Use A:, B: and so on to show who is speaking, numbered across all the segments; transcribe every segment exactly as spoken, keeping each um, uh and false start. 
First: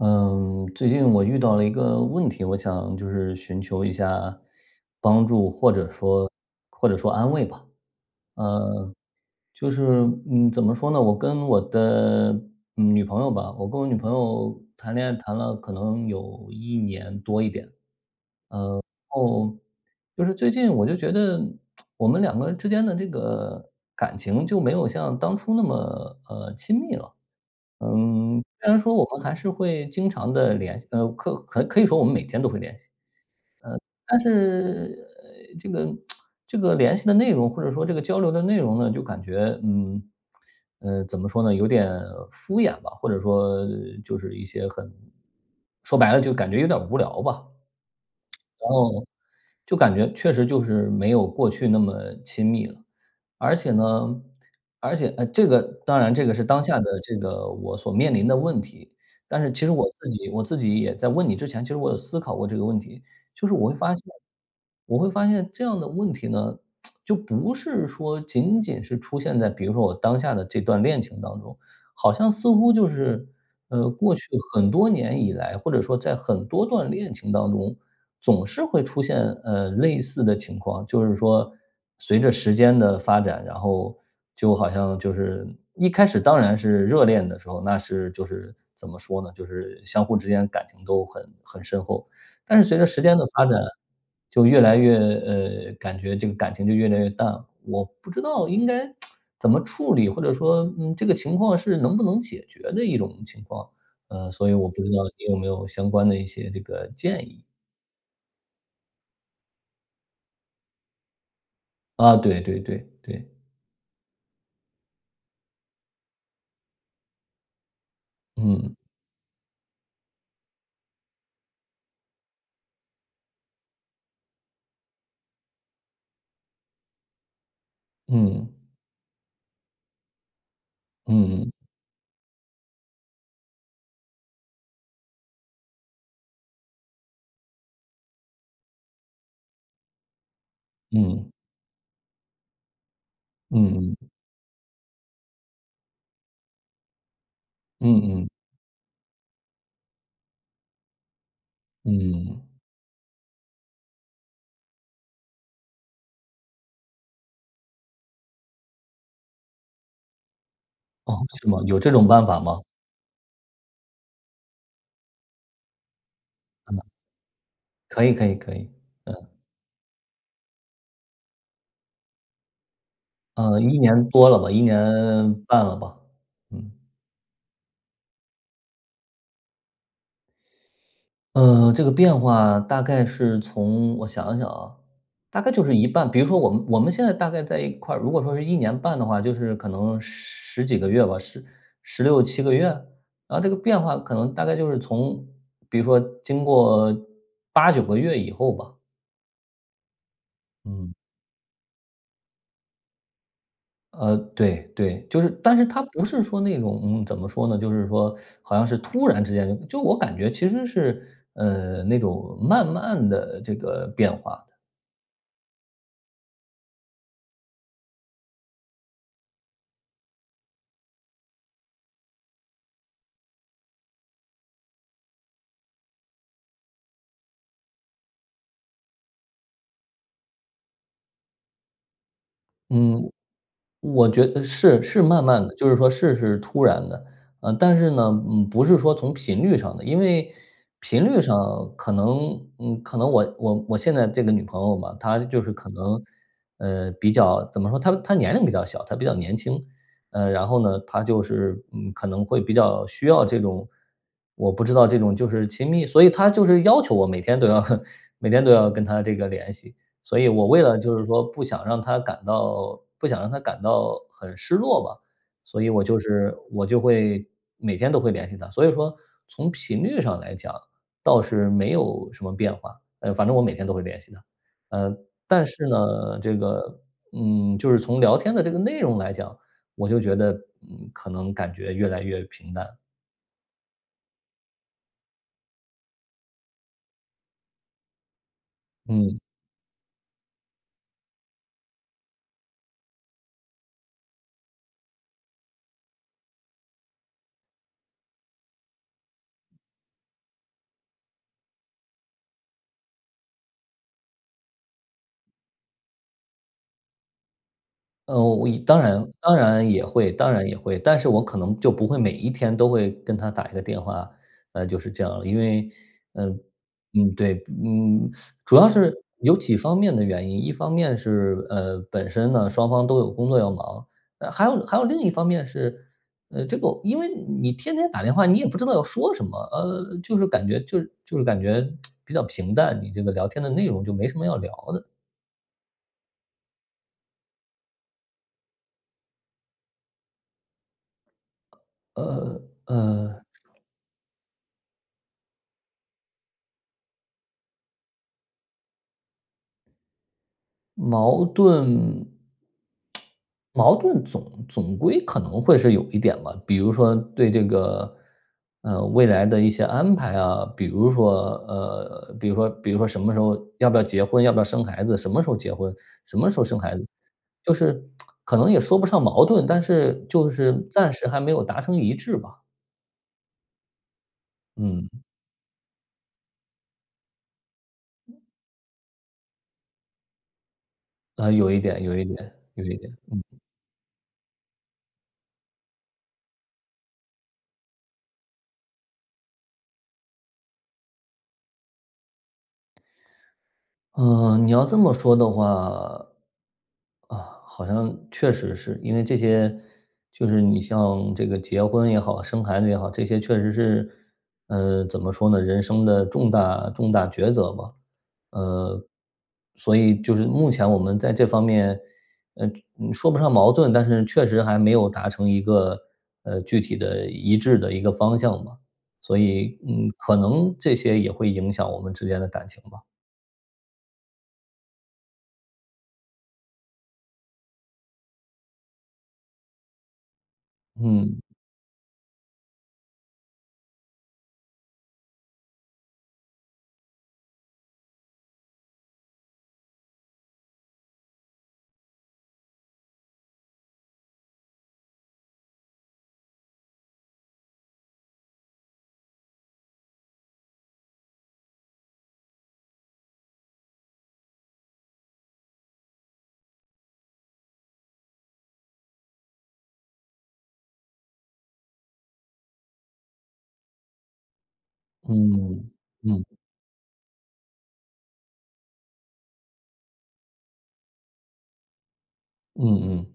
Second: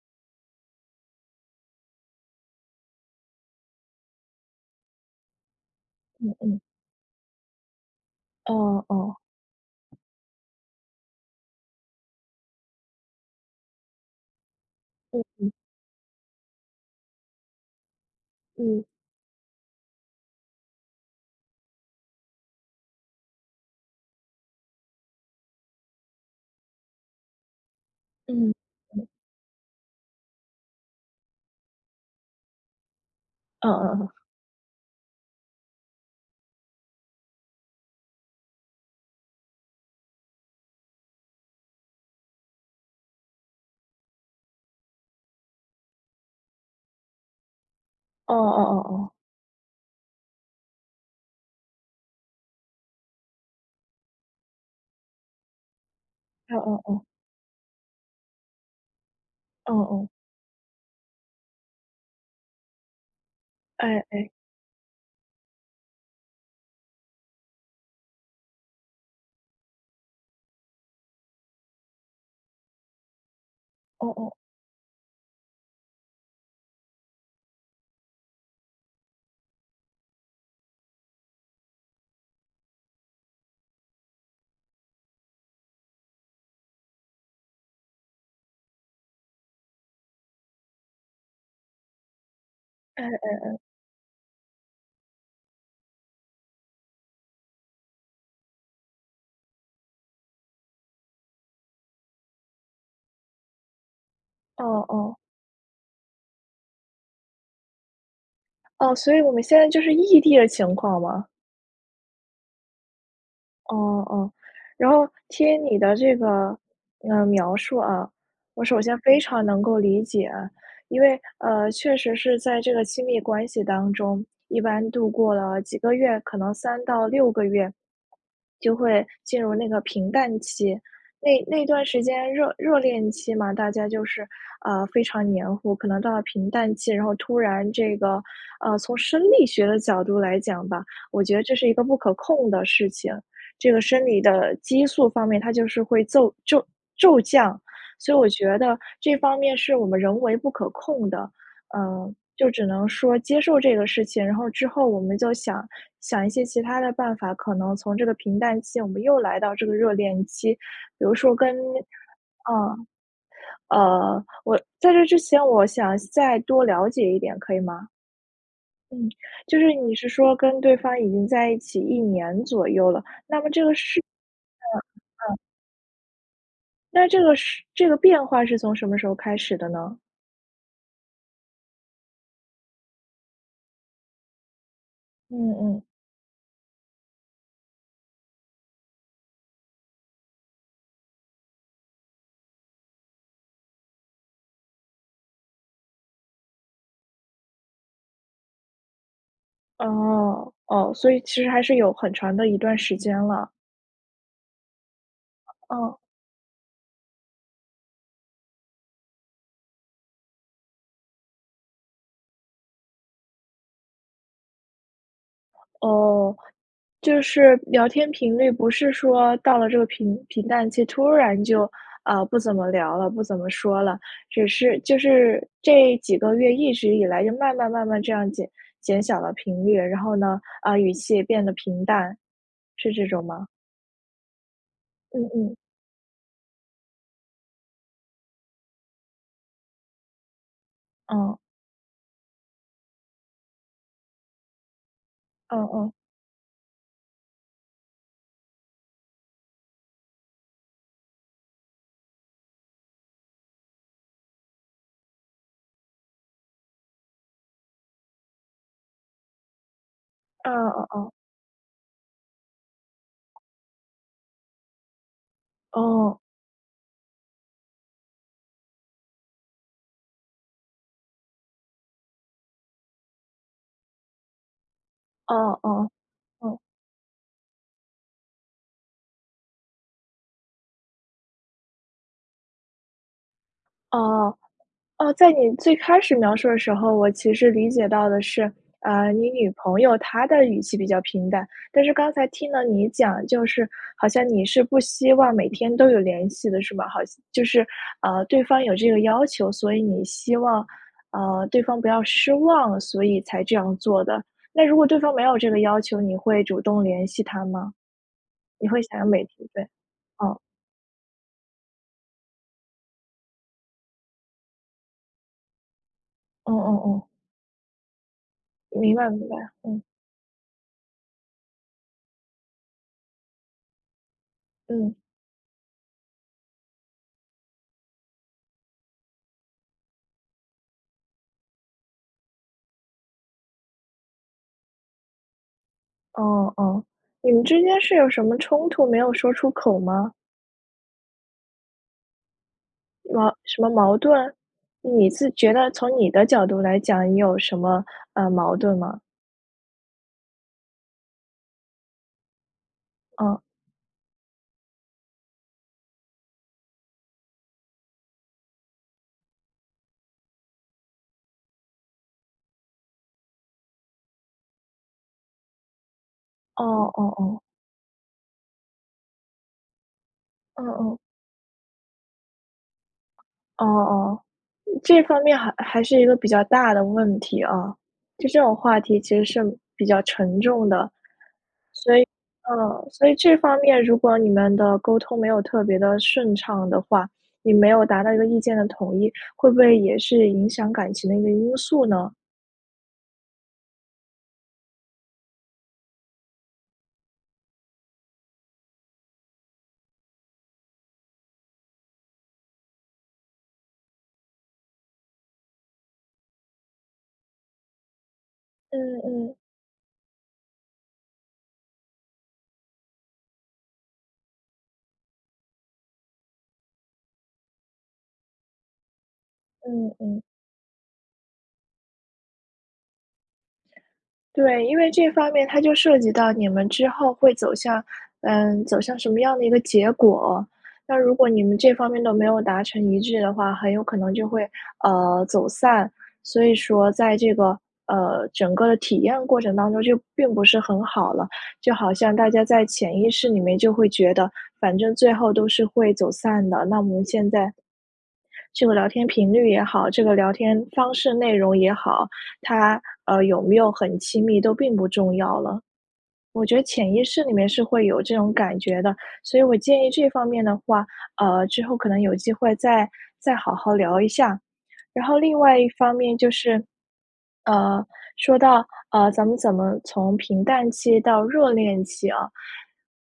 A: 嗯，最近我遇到了一个问题，我想就是寻求一下帮助，或者说
B: 嗯嗯。
A: 或者说安慰吧。
B: 嗯，
A: 嗯，
B: 哦。
A: 就是嗯，怎么说呢，我跟我的，女朋友吧我跟我女朋友谈恋爱
B: 嗯
A: 谈
B: 嗯。
A: 了可能有一年多一点。
B: 嗯。
A: 嗯，然后就是最近我就觉得 我们两个人之间的这个，感情就没有像当初那么，呃，亲密了。嗯，
B: 嗯，
A: 虽然说我
B: 嗯。
A: 们还是会经常地联系呃，客可可以说我们每天都会联系。嗯
B: 嗯嗯嗯。
A: 但是，呃，这个 这个联系的内容或者说这个交流的内容呢，就感觉，嗯，呃，怎么说呢，有点敷衍吧，或者说就是一些很说白了就感觉有点无聊吧。
B: 哦哦
A: 然
B: 哦
A: 后，
B: 哦。
A: 就感觉确实就是没有过去那么亲密了，而且呢而且呃，这个当然这个是
B: 哦
A: 当下
B: 哦
A: 的
B: 哦。
A: 这个我所面临的问题，但是其实
B: 哦
A: 我
B: 哦。
A: 自己我自己也在问你之前，其实我有思考过这个问题，就是我会发
B: 哎
A: 现
B: 哎。
A: 我会发现这样的问题呢 就不是说仅仅是出现在，比如说我当下的这段恋情当中，好像似乎就是，呃，
B: 哦
A: 过去
B: 哦。
A: 很多年以来，或者说在很多段恋情当中，总是会出现，呃，类似的情况。就是说随着时间的发展，然后就好像就是一开始当然是热恋的时候，那是就是怎么说呢，就是相互之间感情都很很深厚。但是随着时
B: 哎，嗯
A: 间的发
B: 嗯。
A: 展，就越来越呃，感觉这个感情就越来越淡了。我不知道应该 怎么处理，或者说，嗯，这个情况是能不能解决的一种情况？呃，所以
B: 哦
A: 我不知道
B: 哦。
A: 你有没有相关的一些这个建议。
B: 哦，所以我们现在就是异地的情况吗？
A: 啊，对对对，对。
B: 哦哦。然后听你的这个，呃，描述啊，我
A: 嗯。
B: 首先非常能够理解。因为，呃，确实是在这个亲密关系当中，一般度过了几个月，可能三到六个月，
A: 嗯。
B: 就会进入那个平淡期。那
A: 嗯。
B: 那段时间热热恋期嘛，大家就是，呃，非常黏糊，可能到了平淡期，然后突然这个呃，从生理学的角度来讲吧，我
A: 嗯。
B: 觉得这是一个不可控的事情。这个
A: 嗯。
B: 生理的激素方面它就是会奏骤骤降，所以
A: 嗯
B: 我
A: 嗯。
B: 觉得这方面是我们人为不可控的。呃，就
A: 嗯。
B: 只能说接受这个事情，然后之后我们就想想一些其它的办法，可能从这个平淡期，我们又来到这个热恋期。比如
A: 哦，
B: 说
A: 是
B: 跟
A: 吗？有这种办法吗？
B: 啊，呃，我在这之前我想再多
A: 嗯。
B: 了解一点，可以吗？
A: 可以可以可以，
B: 嗯，
A: 嗯。
B: 就是你是说跟对方已经在一起一年左右了，那么
A: 呃，
B: 这个
A: 一
B: 是嗯
A: 年多了吧，一年
B: 嗯。
A: 半了吧。嗯。
B: 那这个是这个变化是从什么时候开始的呢？
A: 呃，这个变化大概是从我想一想啊，大概
B: 嗯
A: 就是
B: 嗯。
A: 一半，比如说我们我们现在大概在一块儿，如果说是一年半的话，就是可能十十几个月吧，十十六七个月？然后这个变化可能大概就是从比如说经过八九个月以后吧。
B: 哦，哦，
A: 嗯。
B: 所以其实还是有很长的一段时间了。
A: 呃，对对。就是但是她
B: 嗯。
A: 不是说那种，怎么说呢，就是说 好像是突然之间就我感觉其实是，呃，那种慢慢的这个变化的。
B: 哦，就是聊天频率不是说到了这个平平淡期突然就，呃，不怎么聊了，不怎么说了。只是就是这几个月一直以来就慢慢慢慢这样减减小了频率，然后呢，呃，语气也变得平淡，是这
A: 嗯，
B: 种吗？
A: 我觉得是是慢
B: 嗯
A: 慢的，
B: 嗯。
A: 就是说事是突然的。呃，但是呢，嗯，不是说从频率上的，因为频率
B: 嗯。
A: 上可能，嗯，可能我我我现在这个女朋友嘛，她就是
B: 嗯
A: 可
B: 嗯。
A: 能，呃，比较，怎么说，她她年龄比较小，她比较年轻。呃，然后呢，她就是，嗯，可能会比较需要这种，我不知道这种就是亲密？所以她就是要求我每天都要 每天都要跟她这个联系。所以我为
B: 嗯，
A: 了
B: 哦
A: 就是
B: 哦。
A: 说不想让她感到不想让她感到很失落吧，所以我就
B: 哦。
A: 是我就会每天都会联系她。所以说从频率上来讲，倒是没有什么变化，呃，反正我每天都会联系她。呃，但
B: 哦
A: 是
B: 哦，
A: 呢，这
B: 嗯。
A: 个，嗯，就是从聊天的这个内容来讲，我就觉得，嗯，可能感觉越来越平淡。
B: 哦，哦，在你最开始描述的时候，我其实理解到的是，呃，
A: 嗯。
B: 你女朋友她的语气比较平淡。但是刚才听到你讲，就是好像你是不希望每天都有联系的是吧？好像就是，呃，对方有这个要求，所以你希望，呃，对方不要失望，所以才这样做的。那如果对方没有这个要求，你会主动联系她吗？
A: 呃，我我一
B: 你会
A: 当
B: 想要
A: 然
B: 每
A: 当
B: 天对，
A: 然也会当
B: 哦。
A: 然也会，但是我可能就不会每一天都会跟她打一个电话，呃，就是这样。因为嗯，
B: 哦哦哦。
A: 嗯，对，不嗯嗯嗯，主要是
B: 明白明白，
A: 有几方
B: 嗯。
A: 面的原因。一方面是呃，本身呢，双方都有工作要忙，呃，还有还有
B: 嗯。
A: 另一方面是，呃，这个因为你天天打电话你也不知道要说什么，呃，就是感觉就是就是感觉 比较平淡，你这个聊天的内容就没什么要聊的。
B: 哦哦，你们之间是有什么冲突没有说出口吗？
A: 呃，呃。
B: 哇什么矛盾？你自觉得从你的角度来讲，你有什么，呃，矛盾吗？
A: 矛盾
B: 哦。
A: 矛盾总总归可能会是有一点吧，比如说对这个，呃，未来的一些安排啊。比如说呃，比如说比如说什么时候要不要结婚？要不要生孩子？什么时候结婚？什么时候生
B: 哦
A: 孩子？
B: 哦哦。
A: 就是 可能也说不上矛盾，但是，就是
B: 哦
A: 暂
B: 哦。
A: 时还没有达成一致吧。
B: 哦哦，这
A: 嗯。
B: 方面还还是一个比较大的问题啊。就这种话题，其实是比较沉重的。
A: 啊，有一点有一点，
B: 所以
A: 有一
B: 呃，
A: 点，
B: 所以
A: 嗯。
B: 这方面，如果你们的沟通，没有特别的顺畅的话你没有达到一个意见的统一，会不会也是影响感情的一个因素呢？
A: 呃，你要这么说的话，啊，好像确实是。因为这些就是你像这个结婚也好，生孩子也好，这些确实是，呃，怎么说呢？人生的重大重大抉择吧。呃，
B: 嗯嗯。
A: 所以就是目前我们在这方面，呃，就说不上矛盾，但是确实还没有达成一个呃，具体的、一致的一个方向吧。所以，嗯，
B: 嗯
A: 可
B: 嗯。
A: 能这些也会影响我们之间的感情吧。
B: 对，因为这方面它就涉及到你们之后会走向呃，走向什么样的一个结果。那如
A: 嗯。
B: 果你们这方面都没有达成一致的话，很有可能就会，呃，走散。所以说在这个，呃，整个的体验过程当中就并不是很好了，就好像大家在潜意识里面就会觉得，反正最后都是会走散的。那么我们现在，这个聊天频率也好，这个聊天方式、内容也好，它，呃，有没有很亲密都并不重要了。我觉得潜意识里面是会有这种感觉的，所以我建议这方面的话，呃，之后可能有机会再再好好聊一下。然后另外一
A: 嗯，
B: 方面
A: 嗯。
B: 就是，呃，说到，呃，咱们怎么从平淡期到热恋期啊
A: 嗯嗯。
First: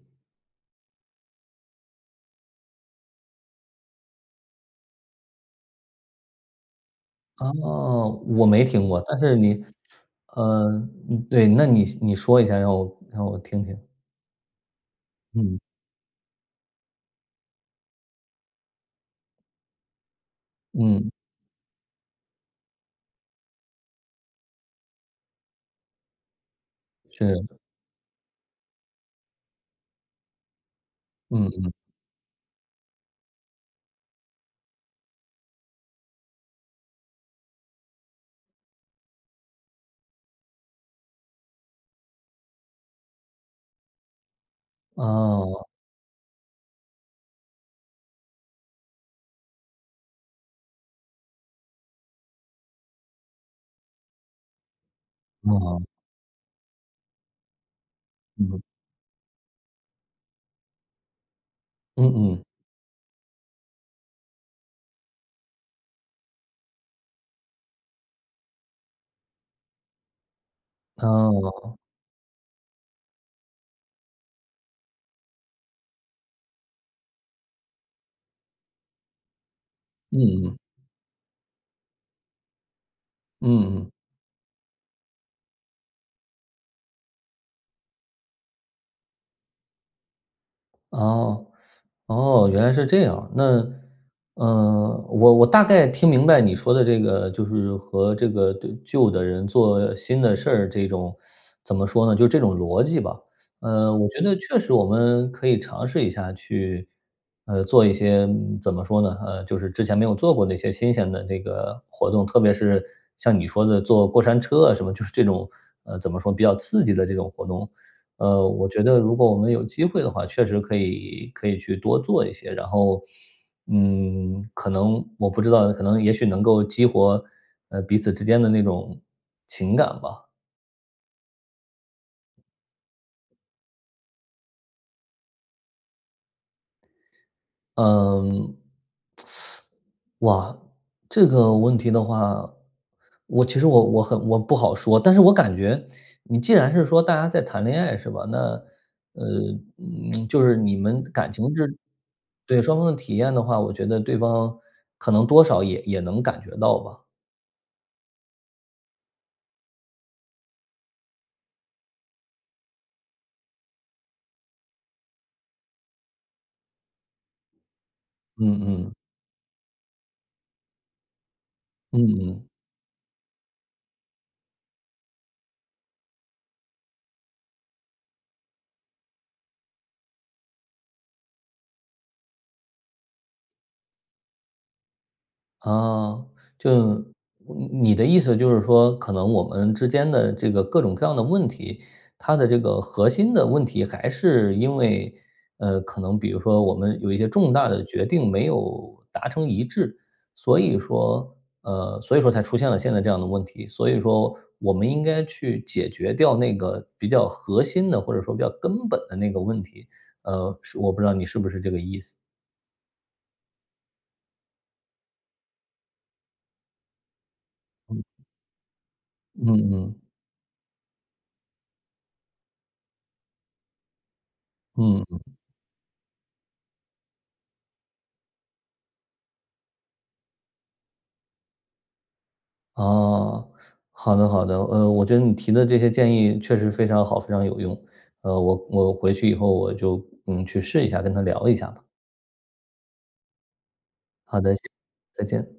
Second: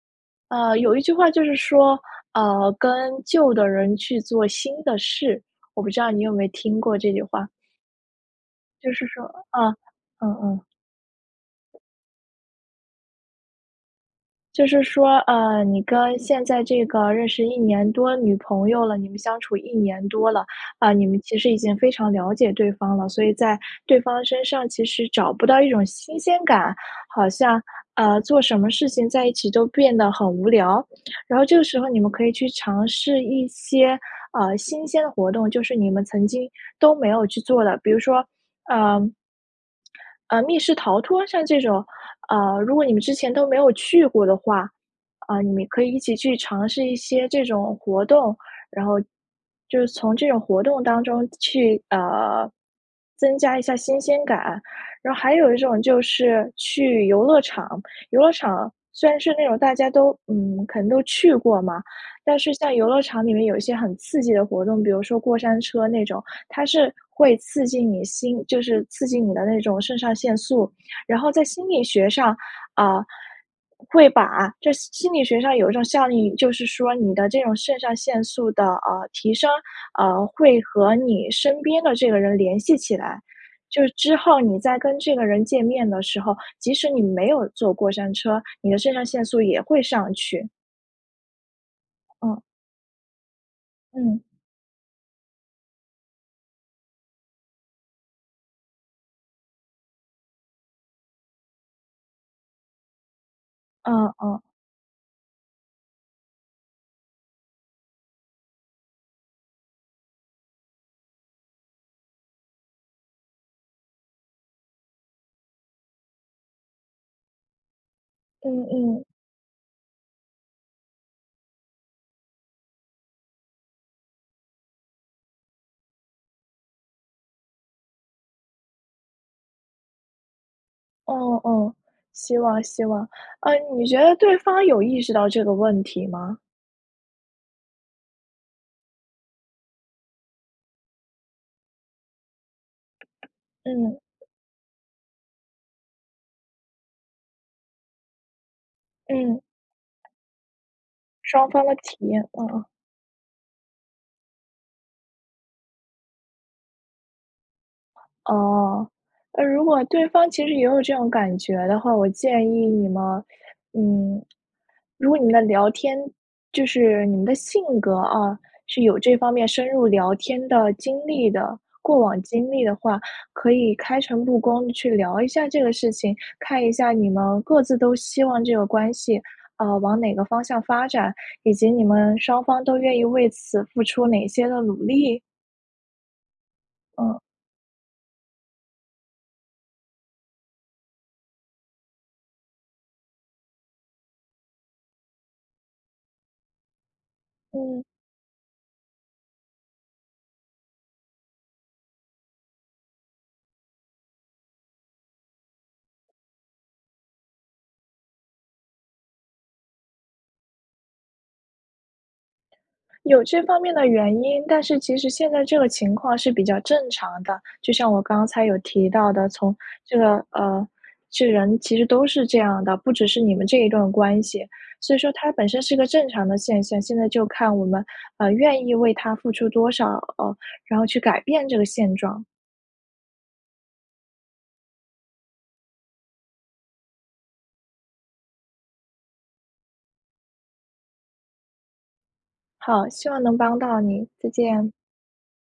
B: 呃，有一句话就是说，呃，跟旧的人去做新的事，我不知道你有没有听过这句话
A: 哦，我没听
B: 就
A: 过，
B: 是
A: 但
B: 说
A: 是你
B: 啊，嗯嗯。
A: 呃，嗯，对，那你现你说一下，让我让我听听。
B: 就是说，
A: 嗯。
B: 呃，你跟现在这个认识一年多女朋友了，你们相处一年多了。啊，你
A: 嗯。
B: 们其实已经非常了解对方了，所以在对方身上其实找不到一种新鲜感，好
A: 是。
B: 像呃，做什么事情在一起都变得很无聊。然后
A: 嗯
B: 这个
A: 嗯。
B: 时候你们可以去尝试一些，呃，新鲜的活动，就是你们曾经都没有去做的。比如说，呃，呃，密室逃脱，像这种呃，如果你们之前都没有去过的话，啊，你们
A: 哦。
B: 可以一起去尝试一些这种活动。然后，就是从这种活动当中去，呃，增加一下新鲜感。然后还有一种
A: 嗯。
B: 就是去游乐场。游乐
A: 嗯。
B: 场虽然是那种大家都嗯，可能都去过嘛，
A: 嗯
B: 但
A: 嗯。
B: 是像游乐场里面有一些很刺激的活动，比如说过山车那种，它是会刺激你心就是刺激你的那种肾上腺素。然后在心
A: 哦。
B: 理学上，啊，会把这心心理学上有一种效应，就是说你的这种肾上腺素的，呃，提升，
A: 嗯
B: 呃，
A: 嗯。
B: 会和你身边的这个人联系起来，就是
A: 嗯。
B: 之后你在跟这个人见面的时候，即使你没有坐过山车，你的肾上腺素也会上去。
A: 哦，
B: 嗯。
A: 哦。原来是这样。那
B: 嗯。
A: 呃，我我大概听明白你说的这个就是和这个对，旧的人做新的事儿，这种，怎么说呢？就是这种逻辑吧。呃，我
B: 嗯
A: 觉得
B: 嗯。
A: 确实我们可以尝试一下去，呃，做一些，嗯，怎么说呢？呃，就是之前没有做过那些新鲜的这个活动，特别是像你说的坐过山车啊什么，就是这种呃，怎么说，比较刺激的这种活动。呃，
B: 嗯
A: 我觉得
B: 嗯。
A: 如果我们有机会的话确实可以可以去多做一些，然后，嗯，可能我不知道，可能也许能够激活，呃，彼此之间的那种，情感吧。
B: 哦哦，希望希望。啊，你觉得对方有意识到这个问题吗？
A: 嗯。哇，这个问题的话，我其实我
B: 嗯。
A: 我很我不好说。但是我感觉，你既然是说，大家在谈恋爱是吧？那，呃
B: 嗯。
A: 嗯，就是你们感情
B: 双方
A: 就
B: 的
A: 是
B: 体验，嗯
A: 对，
B: 嗯。
A: 双方的体验的话，我觉得对方可能多少也也能感觉到吧。
B: 哦，那如果对方其实也有这种感觉的话，我建议你们嗯，如果你们的聊天就是你们的性格啊，
A: 嗯
B: 是
A: 嗯。
B: 有这方面深入聊天的经历的，过往
A: 嗯。
B: 经历的话，可以开诚布公去聊一下这个事情，看一下你们各自都希望这个关系，啊，往哪个方向发展，以及你们双方都愿意为此付出哪些的努力？
A: 哦，就
B: 嗯。
A: 你你的意思就是说，可能我们之间的这个各种各样的问题，它的这个核心的问题还是因为，呃，可能比如说我们有一些重大
B: 嗯。
A: 的决定没有达成一致。所以说呃，所以说才出现了现在这样的问题，所以说我们应该去解决掉那个比较核心的，或者说比较根本的那个问题，呃，是我不知道你是不是这个意思。
B: 有这方面的原因，但是其实现在这个情况是比较正常的。就像我
A: 嗯。
B: 刚才有提到的，从这
A: 嗯。
B: 个呃，这人其实都是这样的，不只是你们这一段关系，所以
A: 嗯
B: 说
A: 嗯。
B: 它本身是一个正常的现象。现在就看我们，呃，愿意为它付出多少呃，然后去改变这个现状。
A: 哦，好的好的。呃，我觉得你提的这些建议确实非常好、非常有用。呃，我我回去以后我就嗯，去试一下，跟她聊一下吧。
B: 好，希望能帮到你，再
A: 好的，谢
B: 见。
A: 再见。